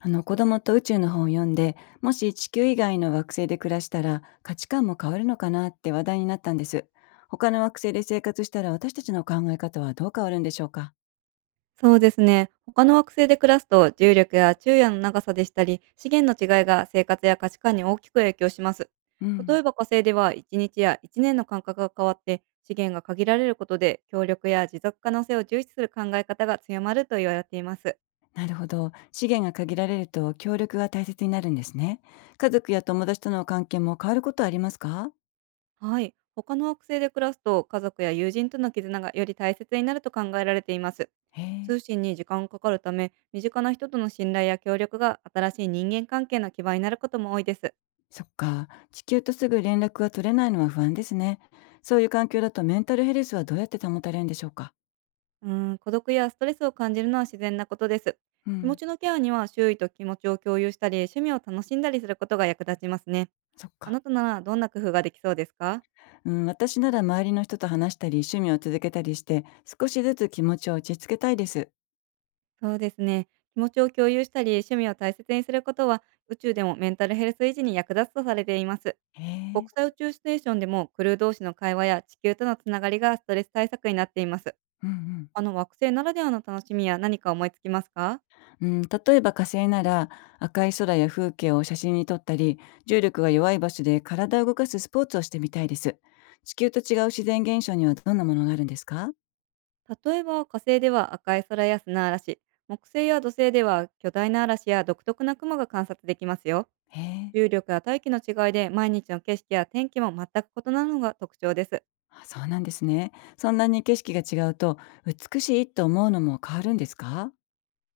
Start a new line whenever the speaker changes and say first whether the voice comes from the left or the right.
left: あの、子供と宇宙の本を読んで、もし地球以外の惑星で暮らしたら価値観も変わるのかなって話題になったんです。他の惑星で生活したら私たちの考え方はどう変わるんでしょうか？
right: そうですね。他の惑星で暮らすと、重力や昼夜の長さでしたり、資源の違いが生活や価値観に大きく影響します。
left: う
right: 例
left: ん。
right: えば火星では1日や1年の間隔が変わって、資源が限られることで、協力や持続可能性を重視する考え方が強まると言われています。
left: なるほど、資源が限られると協力が大切になるんですね。家族や友達との関係も変わることはありますか？
right: はい。他の惑星で暮らすと、家族や友人との絆がより大切になると考えられています。
left: へえ。
right: 通信に時間がかかるため、身近な人との信頼や協力が新しい人間関係の基盤になることも多いです。
left: そっか、地球とすぐ連絡が取れないのは不安ですね。そういう環境だとメンタルヘルスはどうやって保たれるんでしょうか？
right: うーん、孤独やストレスを感じるのは自然なことです。
left: う
right: 気持
left: ん。
right: ちのケアには周囲と気持ちを共有したり、趣味を楽しんだりすることが役立ちますね。
left: そっ
right: あ
left: か。
right: なたならどんな工夫ができそうですか？
left: うん、私なら周りの人と話したり趣味を続けたりして、少しずつ気持ちを落ち着けたいです。
right: そうですね。気持ちを共有したり、趣味を大切にすることは、宇宙でもメンタルヘルス維持に役立つとされています。
left: へ
right: 国
left: え。
right: 際宇宙ステーションでもクルー同士の会話や地球とのつながりがストレス対策になっています。
left: うん
right: あの惑星ならではの楽しみや何か思いつきますか？
left: うん、例えば火星なら赤い空や風景を写真に撮ったり、重力が弱い場所で体を動かすスポーツをしてみたいです。地球と違う自然現象にはどんなものがあるんですか？
right: 例えば火星では赤い空や砂嵐、木星や土星では巨大な嵐や独特な雲が観察できますよ。
left: へえ。
right: 重力や大気の違いで毎日の景色や天気も全く異なるのが特徴です。
left: あ、そうなんですね。そんなに景色が違うと、美しいと思うのも変わるんですか？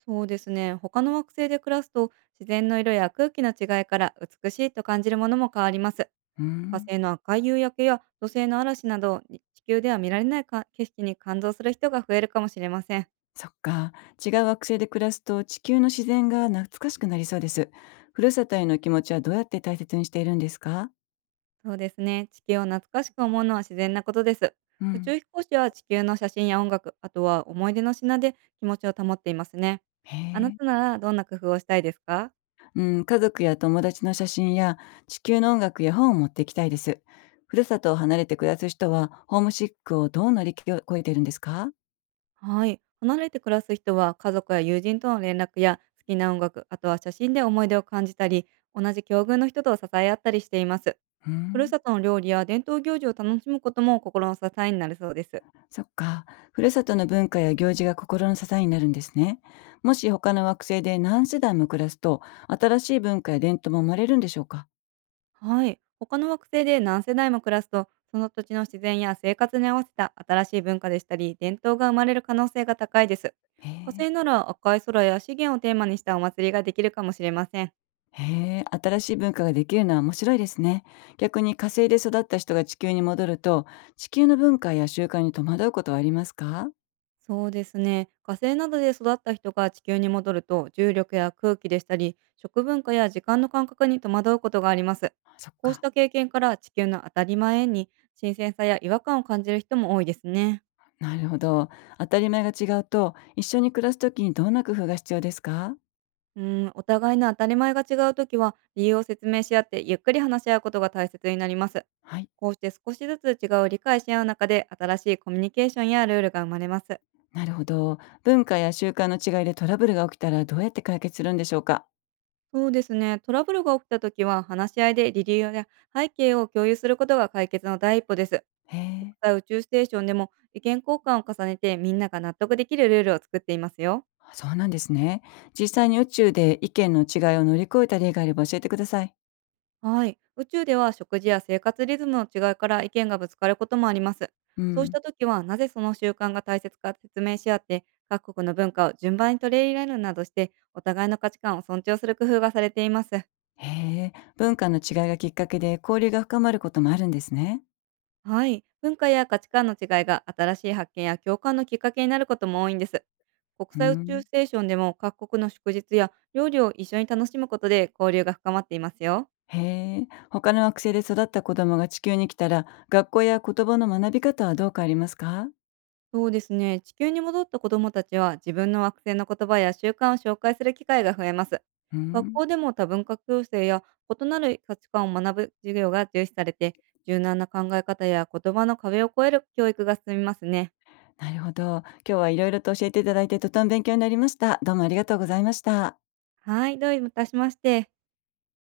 right: そうですね。他の惑星で暮らすと、自然の色や空気の違いから美しいと感じるものも変わります。
left: う
right: 火
left: ん。
right: 星の赤い夕焼けや土星の嵐など、地球では見られないか景色に感動する人が増えるかもしれません。
left: そっか。違う惑星で暮らすと地球の自然が懐かしくなりそうです。ふるさとへの気持ちはどうやって大切にしているんですか？
right: そうですね。地球を懐かしく思うのは自然なことです。
left: う
right: 宇
left: ん。
right: 宙飛行士は地球の写真や音楽、あとは思い出の品で気持ちを保っていますね。
left: へ
right: あな
left: え。
right: たならどんな工夫をしたいですか？
left: うん、家族や友達の写真や地球の音楽や本を持っていきたいです。ふるさとを離れて暮らす人はホームシックをどう乗り越えているんですか？
right: はい。離れて暮らす人は家族や友人との連絡や好きな音楽、あとは写真で思い出を感じたり、同じ境遇の人と支え合ったりしています。
left: う
right: ふる
left: ん。
right: さとの料理や伝統行事を楽しむことも心の支えになるそうです。
left: そっか。ふるさとの文化や行事が心の支えになるんですね。もし他の惑星で何世代も暮らすと、新しい文化や伝統も生まれるんでしょうか？
right: はい。他の惑星で何世代も暮らすと、その土地の自然や生活に合わせた新しい文化でしたり、伝統が生まれる可能性が高いです。
left: へ
right: 火
left: え。
right: 星なら赤い空や資源をテーマにしたお祭りができるかもしれません。
left: へえ、新しい文化ができるのは面白いですね。逆に火星で育った人が地球に戻ると、地球の文化や習慣に戸惑うことはありますか？
right: そうですね。火星などで育った人が地球に戻ると、重力や空気でしたり、食文化や時間の感覚に戸惑うことがあります。
left: そっ
right: こうし
left: か。
right: た経験から、地球の当たり前に新鮮さや違和感を感じる人も多いですね。
left: なるほど。当たり前が違うと、一緒に暮らすときにどんな工夫が必要ですか？
right: うん、お互いの当たり前が違うときは、理由を説明し合ってゆっくり話し合うことが大切になります。
left: はい。
right: こうして少しずつ違いを理解し合う中で、新しいコミュニケーションやルールが生まれます。
left: なるほど。文化や習慣の違いでトラブルが起きたらどうやって解決するんでしょうか？
right: そうですね、トラブルが起きたときは、話し合いで理由や背景を共有することが解決の第一歩です。
left: へ
right: 国
left: え、
right: 際宇宙ステーションでも、意見交換を重ねてみんなが納得できるルールを作っていますよ。
left: そうなんですね。実際に宇宙で意見の違いを乗り越えた例があれば教えてください。
right: はい。宇宙では食事や生活リズムの違いから意見がぶつかることもあります。
left: う
right: そうし
left: ん。
right: た時は、なぜその習慣が大切か説明し合って、各国の文化を順番に取り入れるなどして、お互いの価値観を尊重する工夫がされています。
left: へえ、文化の違いがきっかけで交流が深まることもあるんですね。
right: はい。文化や価値観の違いが新しい発見や共感のきっかけになることも多いんです。国
left: うー
right: 際宇宙
left: ん。
right: ステーションでも各国の祝日や料理を一緒に楽しむことで交流が深まっていますよ。
left: へえ、他の惑星で育った子供が地球に来たら、学校や言葉の学び方はどう変わりますか？
right: そうですね。地球に戻った子どもたちは自分の惑星の言葉や習慣を紹介する機会が増えます。
left: うー
right: 学
left: ん。
right: 校でも多文化共生や異なる価値観を学ぶ授業が重視されて、柔軟な考え方や言葉の壁を越える教育が進みますね。
left: なるほど。今日はいろいろと教えていただいて、とても勉強になりました。どうもありがとうございました。
right: はい、どういたしまして。